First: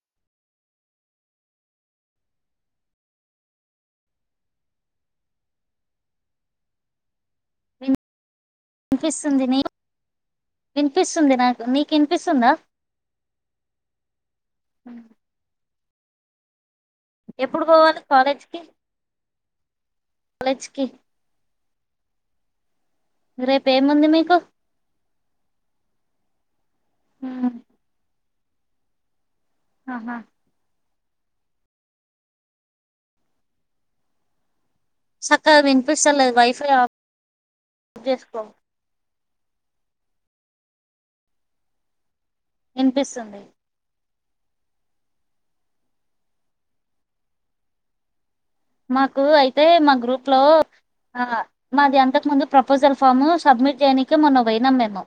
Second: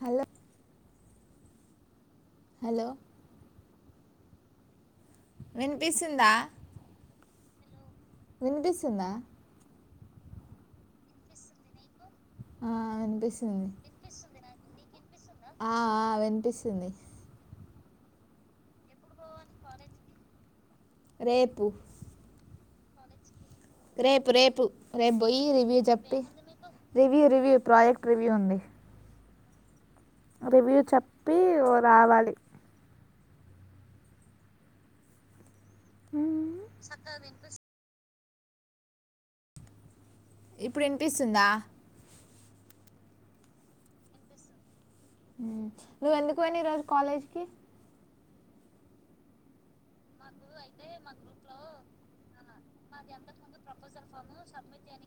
Hello hello వినిపిస్తుందా ఉ వినిపిస్తుందా వినిపిస్తుంది నాకు నీకు వినిపిస్తుందా ఆ వినిపిస్తుంది ఆ ఆ వినిపిస్తుంది ఎప్పుడు పోవాలి కాలేజ్కి కాలేజ్కి రేపు రేపు ఏముంది రేపు మీకు రేపు రేపు పోయి రివ్యూ చెప్పి రివ్యూ మ్మ్. రివ్యూ ప్రాజెక్ట్ రివ్యూ ఉంది ఆహా రివ్యూ చెప్ప చెప్పి ఓ రావాలి సక్క సక్కగా వినిపిస్తలేదు వైఫై అప్ జేసుకో ఇప్పుడు వినిపిస్తుందా వినిపిస్తుంది నువ్వెందుకు అనా ఈరోజు కాలేజ్కిి మకుళ యితు అతే మా గ్రూప్లో మాది అంతకు ముందు ప్రపోజల్ ఫాము సబ్మిట్ చేయనికే మొన్న పోయినాం మేము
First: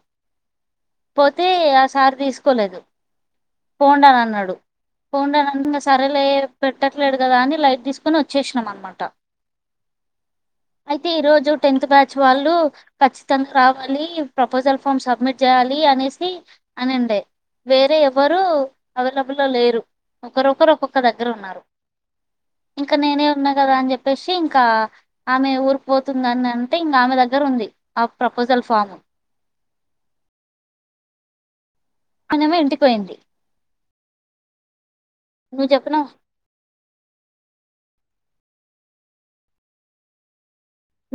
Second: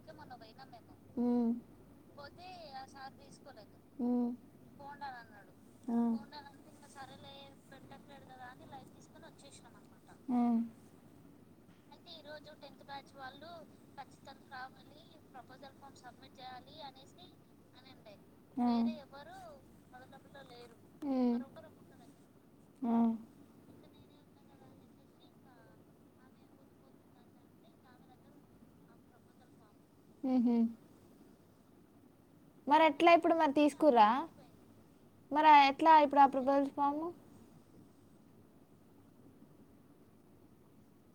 పోతే ఉమ్, ఆ సారి తీసుకోలేదు ఫోన్డా అని ఉమ్, అన్నాడు ఫోన్డాన్ ఆ, సరేలే పెట్టట్లేదు కదా అని లైట్ తీసుకొని వచ్చ చేసినాం అనమాట ఉమ్, అయితే ఈరోజు టెన్త్ బ్యాచ్ వాళ్ళు ఖచ్చితంగా రావాలి ప్రపోజల్ ఫామ్ సబ్మిట్ చేయాలి అనేసి అనిండే వేరే ఎవ్వరుూ అవైలబుల్లో లేరు ఒకరొకరు ఒక్కొక్కరు దగ్గర ఉన్నారు ఇంక నేనే ఉన్నా కదా అని చెప్పేసి ఇంకా ఆమె ఊరికుపోతుందని అంటే ఇంకా ఆమె దగ్గర ఉంది ఆ ప్రపోజల్ ఫాము హ ఆమెనేమో ఇంటికి మరి ఎట్లా పోయింది ఇప్పుడు మరి తీసుకురా మరి నువ్వు ఎట్లా చెప్పినావు ఇప్పుడు ఆ ప్రభో స్వాము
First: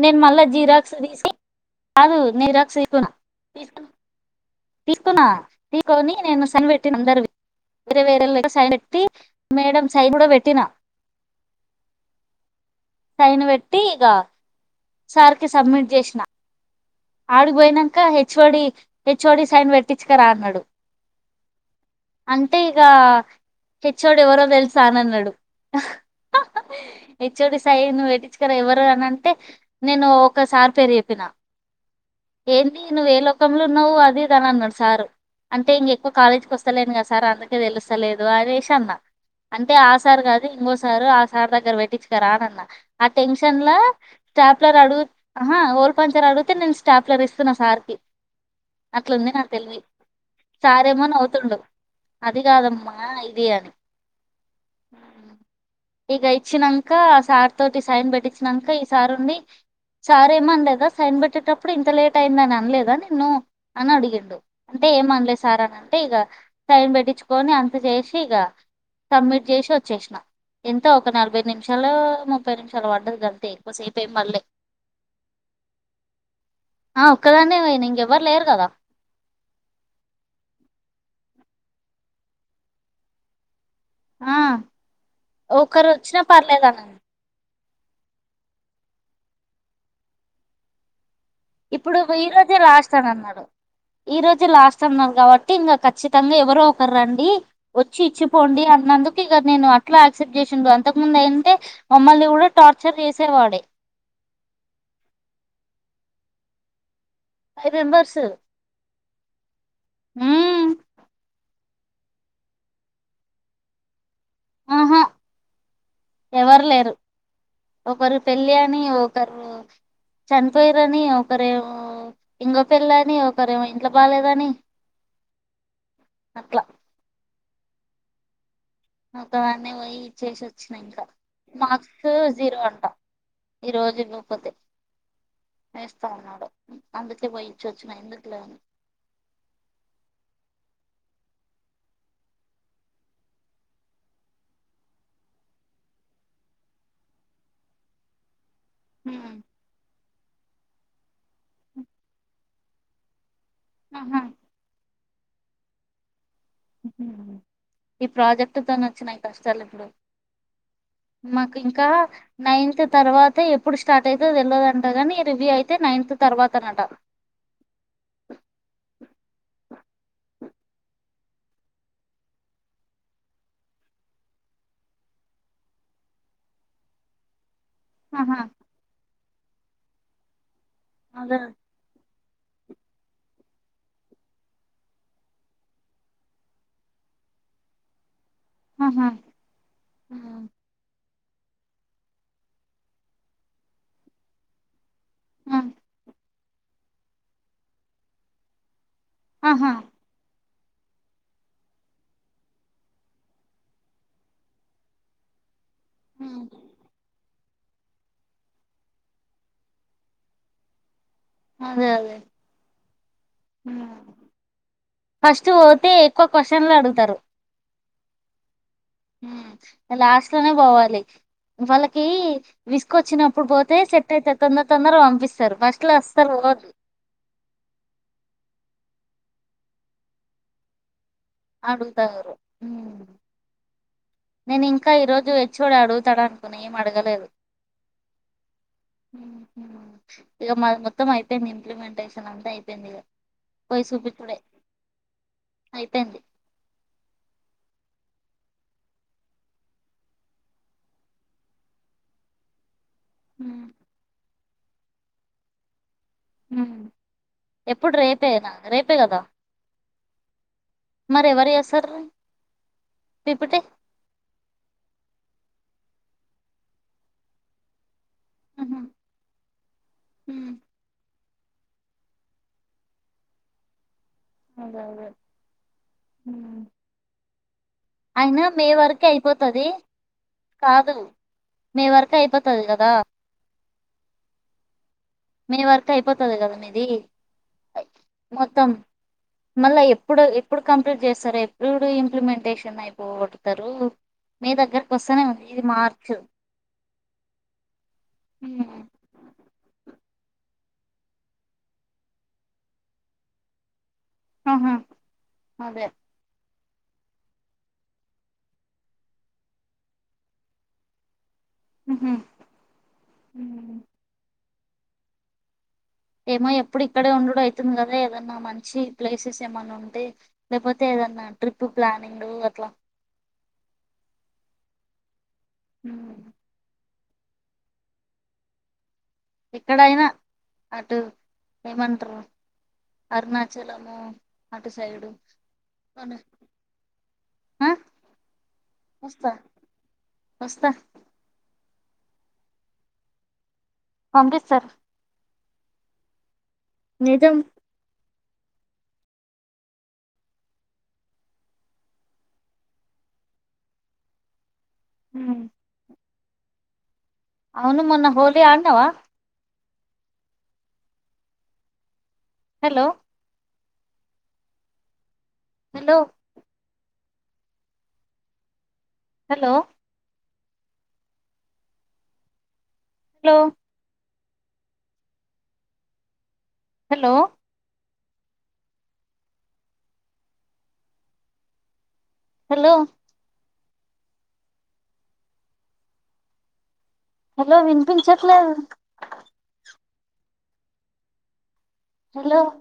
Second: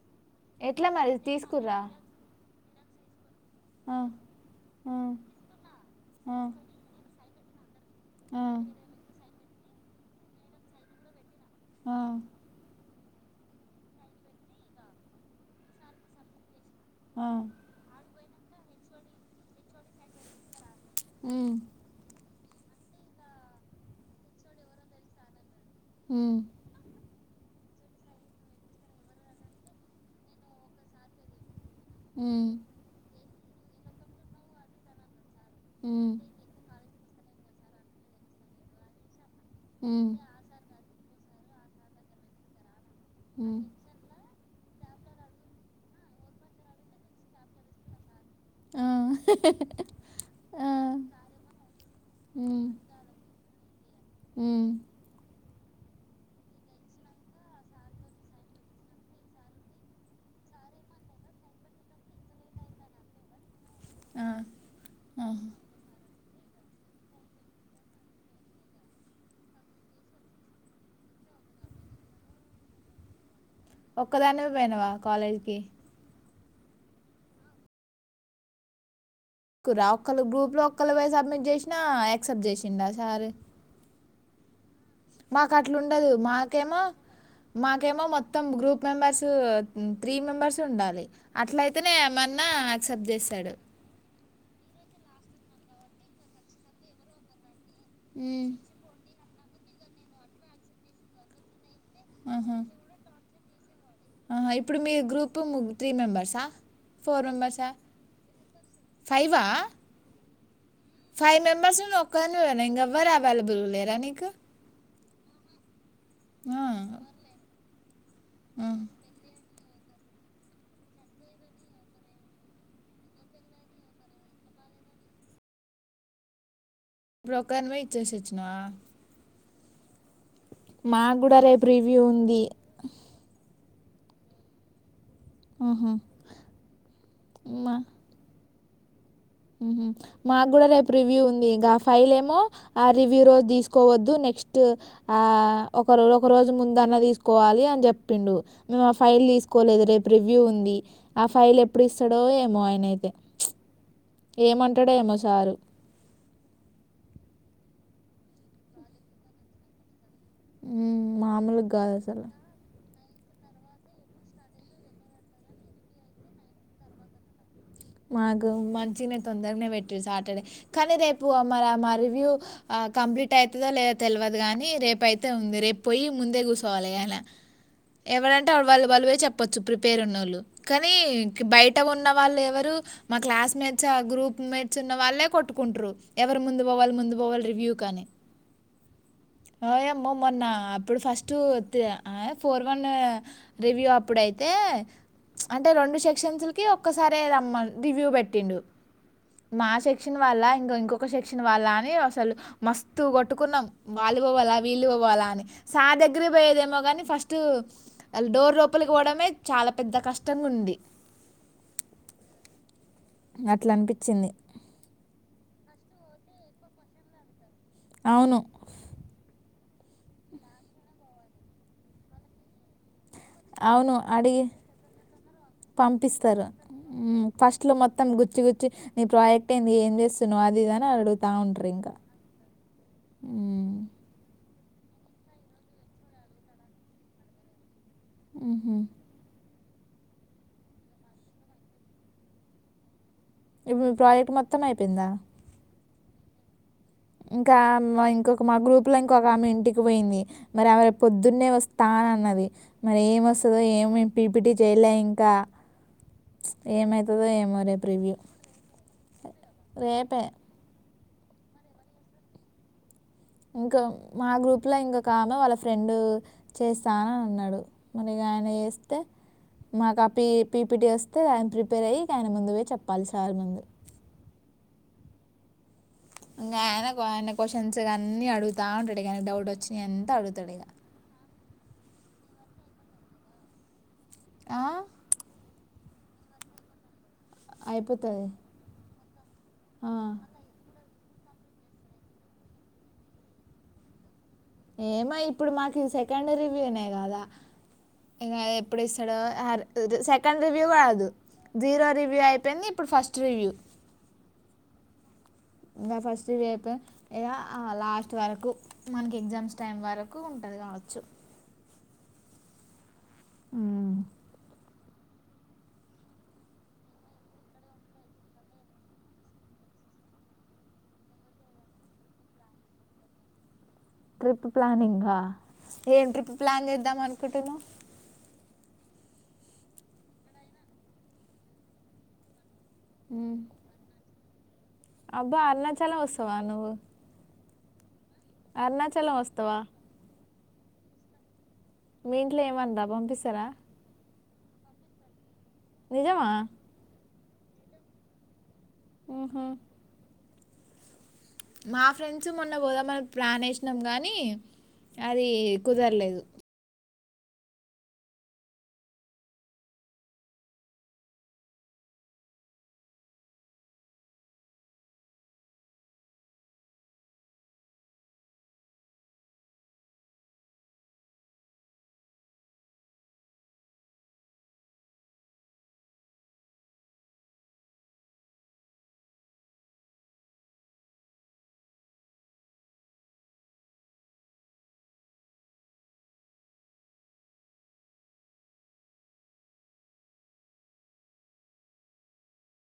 నేను మళ్ళా ఎట్లా జీరాక్స్ మరి తీసి తీసుకుర్రా కాదు నీరాక్ రక్షికను ఆ ఆ, తీకునా తీకొని ఆ, నేను సనిపెట్టి అందరు వేరే వేర ఆ, సై పెట్టి మేడం సైడ పెట్టినా ఆ టైన్ పెట్టి ఇక సార్కి సబ్మిట్ చేసిన ఆ. ఆడుగు పోయినాకచ్చ హెచ్ఓడి హెచ్ఓడి సైన్ పెట్టించక రాన్నాడు అ అంటే ఇక హెచ్ోడు ఎవరో తెలుసా అన అన్నాడు మ్మ్, ఎ చోడి సయి నువ్వు వట్టించుకురా ఎవ్వరు అని అంటే నేను ఒకసారి పెేరు చెప్పిన మ్మ్, ఏందిను వేళ పుఖంలో నవ్వు అదేదని అన్నాడు సారు అంటేం ఎక్కువ మ్మ్, కాలజ్కి వస్తాేను కా సార్ తీసుకుని అందుకే అనుకోలేదు, తెలుసలేదు అనేసాను నా అంటే మ్మ్, మ్మ్, ఆశారు కాదు ఇంకోసారు సార్ా గరవెటీ చ కాాలన్నా ఆ టెన్షన్ లో స్టాఫ్ రాడు ఓల్పన్ంచ రాడు అయితే నేను స్టాప్ ల ఇస్తున్నా సార్ కకి ఆ. అట్లాంది నాకు తెలివి ఆ. సారేమోని అవుతుండడు అది ఉమ్. కాదమ్మా ఇది అని ఉమ్. ఇక ఇచ్చినాక ఆ సార్ తోటి సైన్ పెట్టించినాక ఈ సార్ ఉండి సార్ ఏమనిలేదా సైన్ పెట్టి పెట్టేటప్పుడు ఇంత లేట్ అయిందని అనలేదా నిన్ను అని ఆ. అడిగిండు అంటే ఆహా. ఏమనలేదు సార్ అని అంటే ఇగ సైన్ పెట్టిచ్చుకొని అంత చేసి ఇగ సబ్మిట్ చేసి వచ్చేసినా ఎంత ఒక నలభై నిమిషాలు ముప్పై నిమిషాలు పడ్డది గంతే ఇ ఒక్కదానివె పోయినావా కాలేజ్ కి ఆ ఒక్కదాన్నే పొయిన ఇంగెవ్వరు లేరు కదా కురా ఒక్కళ్ళు గ్రూప్ లో ఒక్కళ్రు బొయ్ సబ్మిట్ జేసినా యాక్సెప్ట్ జేసిండ సారు ఆ మాకు ఒకరు అట్లుండదు వచ్చినా మాకేమో పర్లేదనను మాకేమో మొత్తం గ్రూప్ మెంబెర్స్ త్రీ మెంబర్సు ఉండాలి అట్లయితేనే ఇప్పుడు ఈ ఏమన్నా రోజే లాస్ట్ యాక్సెప్ట్ అని అన్నాడు చేస్తాడు ఈ రోజే లాస్ట్ అన్నారు కాబ ట్టి ఇంగ ఖచ్చితంగా ఎవరో ఒకరు రండి వొచ్చి ఉమ్. ఇచ్చిపోండి అన్నందు కి ఇగ నేను అట్లా యాక్సెప్ట్ చేసిండు అంతకు ముందు అయింటే మమ్మల్ని గుడా టార్చర్ చేస్ సే వాడె అహా ఇప్పుడు మీ గ్రూపు త్రీ మెంబర్సా ఫోర్ మెంబర్సా ఫైవ్ మెంబర్స్ ఫైవా ఊ ఫైవ్ మెంబర్స్ లొ నువ్వు వొక్కదానివేన ఇంగ ఎవ్వరు అవైలబుల్ లేరా నీకు ఆహా ఆ ఎవరు లేరు ఒకరు పెళ్ళి అని ఒకరు చనిపోయరని ఒకరేమో ఇంగ పెళ్ళ అని ఒకరేమో ఇంట్లో బాలేదని అట్లా ఇప్పుడు ఒకదానివె ఇచ్చేసి వొచ్చినావ ఒక్క దాన్నే వొయ్ చేసొచ్చినా ఇంకా మాకు కూడా రేపు రివ్యూ మార్క్సు ఉంది జీరో అంటా ఈ రోజు నువ్వు పొతె ఉహు. వేస్తా అన్నాడు అందుకే బొయ్ మా ఇచ్చొచ్చిన ఎందుకు లే అని ఉహు మాకు గుడా రేపు రివ్యూ ఉంది గా ఫైల్ ఏమో ఆ రివ్యూ రోజు దీసుకోవద్దు నెక్స్ట్ ఆ ఒక ఒక రోజు ముందన్న తీసుకోవాలి అని జెప్పిండు మేము ఆ ఫైల్ హ్మ్. దీసుకోలేదు రేప్ రివ్యూ ఉంది ఆ ఫైల్ ఎప్పుడు ఇస్తాడో ఏమో ఆ యన అయితే ఆహా ఏమంటాడొ ఏమొ సారు ఈ ప్రాజెక్టుతోను వొచ్చినాయ్ కష్టాలు ఇప్పుడు ఉమ్, మాకు మామూలుగా ఇంకా కాదు అసలు నైన్తు తర్వాత ఎప్పుడు స్టార్ట్ అయితే వెళ్ళదుంట కానీ రివ్యూ అయితే నైన్త్ తర్వాత అనంట మాకు మంచిగానే తొందరగానే పెట్ట సాటర్డే కానీ రేపు మరి మా రివ్యూ కంప్లీట్ అవుతుందో లేదా తెలియదు కానీ రేపు అయితే ఉంది రేపు పోయి ముందే కూర్చోవాలి అయ్యాల ఆహా ఎవరంటే వా వాళ్ళు బలువే చెప్ప పచ్చు ప్రిపేర్ ఉన్న వాళ్ళు కానీ అదే బయట ఉన్నాం వాళ్ళు ఎవరు మా క్లాస్ మేట్స్ ఆ గ్రూప్ మేట్స్ ఉన్న వాళ్ళే కొట్టుకుంట్ర ఎవరు ముందు పోవాలి ముందు పోవాలి రివ్యూ కానీ ఆహా ఏ మ మన నాప్పుడు ఫస్ట్ టూ త ఫోర్ వన్ రివ్యూ అప్పుడైతే ఆహా అంటే రెండు సెక్షన్స్ ఒక్కసారిే రమ్మాల దివ్యూ పెట్టిండు మా ఆహా శక్షన్ వాళ్ళా ఇంకా ఇంకొక సెక్షన్ వాళ్ళ అని అసలు మస్తు కొట్టుకున్నాం వాళ్ళు పోవాలా వీళ్ళు పోవాలా అని సా దగ్గరే ఉమ్. పోయేదేమో కానీ ఫస్ట్ అ డోర్ లోపలికి పోవడమే చాలా పెద్ద కష్టంగా ఉంది అదే అదే అట్లా అనిపించింది ఫస్తే ఒక్క క్వశ్చన్ లో అడుగుతారు అవును లాస్ట్ లోనే పోవాలి వాళ్ళకి వి వచ్చినప్పుడు పోతే అవును సెట్ అవుత అడిగి తొందర తొందర పంపిస్తారు బస్ట్ లో వస్తారు పంపిస్తారు పోదు మ్మ్. ఫస్ట్లో మొత్తం గుచ్చి గుచ్చి నీ ప్రాజెక్ట్ ఏయింది ఏం చేస్తున్నావు అది అని అడుగు ఆడుగుతారు హ మ్మ్. నేను ఇంకా ఈరోజు వచ్చిోడాడు తడా అనుకుని అడగలేదు ఆహ ఇక మొత్తం అయిపోయింది ఇంప్లిమెంటేషన్ అంతే అయిపోయింది ఇక ఇ పోయి ప్రాజెక్ట్ మొత్తం అయిపోయిందా డి ఇంకా ఇంకొక మా గ్రూప్ లో ఇంకొక ఆమె ఇంటికి పోయింది మరి ఆమెరి పొద్దున్నే వస్తాన అన్నది మరి ఏమ వస్తుందో ఏమి పిడిపిడి శయలంక ఎప్పుడు రివ్యూ రేపేనా రేపే కదా పే మరి ఎవరి అ సర ఇంకా మా గ్రూప్లా ఇంకోకామె వాళ్ళ ఫ్రెండ్ డు చేస్తాన్నాడు మరిగా ఆయన చేస్తే మాక్ ఆ పి పీపిటీ వస్ అయితే ఆయన ప్రిపేర్ అయ్యి ఆయన ముందువోయి చెప్పాలి సార్ ముందు అదదే న్యనాకు అనకు చిగా అన్నీ అయినా అడుగుతూ మే ఉంటడు వరకే ఇగ డౌట్ అయిపోతది వచ్చినయి అంతా అడుగుతాడు ఇగా తది కదా ఆ మే వరకు అయిపోతది కదా మీది అయిపోతది మొత్తం మళ్ళా ఎప్పుడు ఎప్పుడు కం ఏప్ చేస్తారు ఎప్పుడూ ఇంప్లిమెంటేషన్ అయిపోగోడుతారు ఏమ ఇప్పుడు మాకు ఇది సెకండ్ రివ్యూనే కదా ఇంగ అది ఎప్పుడు ఇస్తాడో సెక్ సెకండ్ రివ్యూ కాదు జీరో రివ్యూ అయిపోయింది ఇప్పుడు ఫస్ట్ రివ్యూ ఆహా అదే ఇంగ ఫస్ట్ ఇదయితే ఏఆ లాస్ట్ వరకు మనకి ఎగ్జామ్స్ టైం వరకు ఉంటది కావచ్చు ఉహు ఉహు ఏమో ఎప్పుడు ఇక్కడే ఉండుడు అయితుంది కదా ఏదన్నా మంచి ప్లేసెస్ ఏమైన్నా ఉంటే లేకపోతే ఏదన్నా ట్రిప్పు ప్లానింగూ అట్లా ట్రిప్ ప్లానింగా ఏం ఉమ్. ట్రిప్ ప్లాన్ చేద్దాం అన్ కుటునవ్ ఎక్కడయినా అటు ఎమంటరు అరుణాచలము అటు సైడు అబ్బా అరుణాచలం వస్తవా నువ్వు ఆ అరుణాచలం వస్తా వస్తవా వస్తా మీ ఇంట్లా ఏమనరా పంపిస్తారా పంపిస్తార్ నిజామా నిజం ఆహా మా ఫ్రెండ్స్ మొన్న పోదామని ప్లాన్ ఏసినాం కానీ అది ఉమ్. కుదరలేదు అవును మొన్న హోలీ ఆడినవ hello hello hello hello hello hello hello వినిపించట్లేదు హలో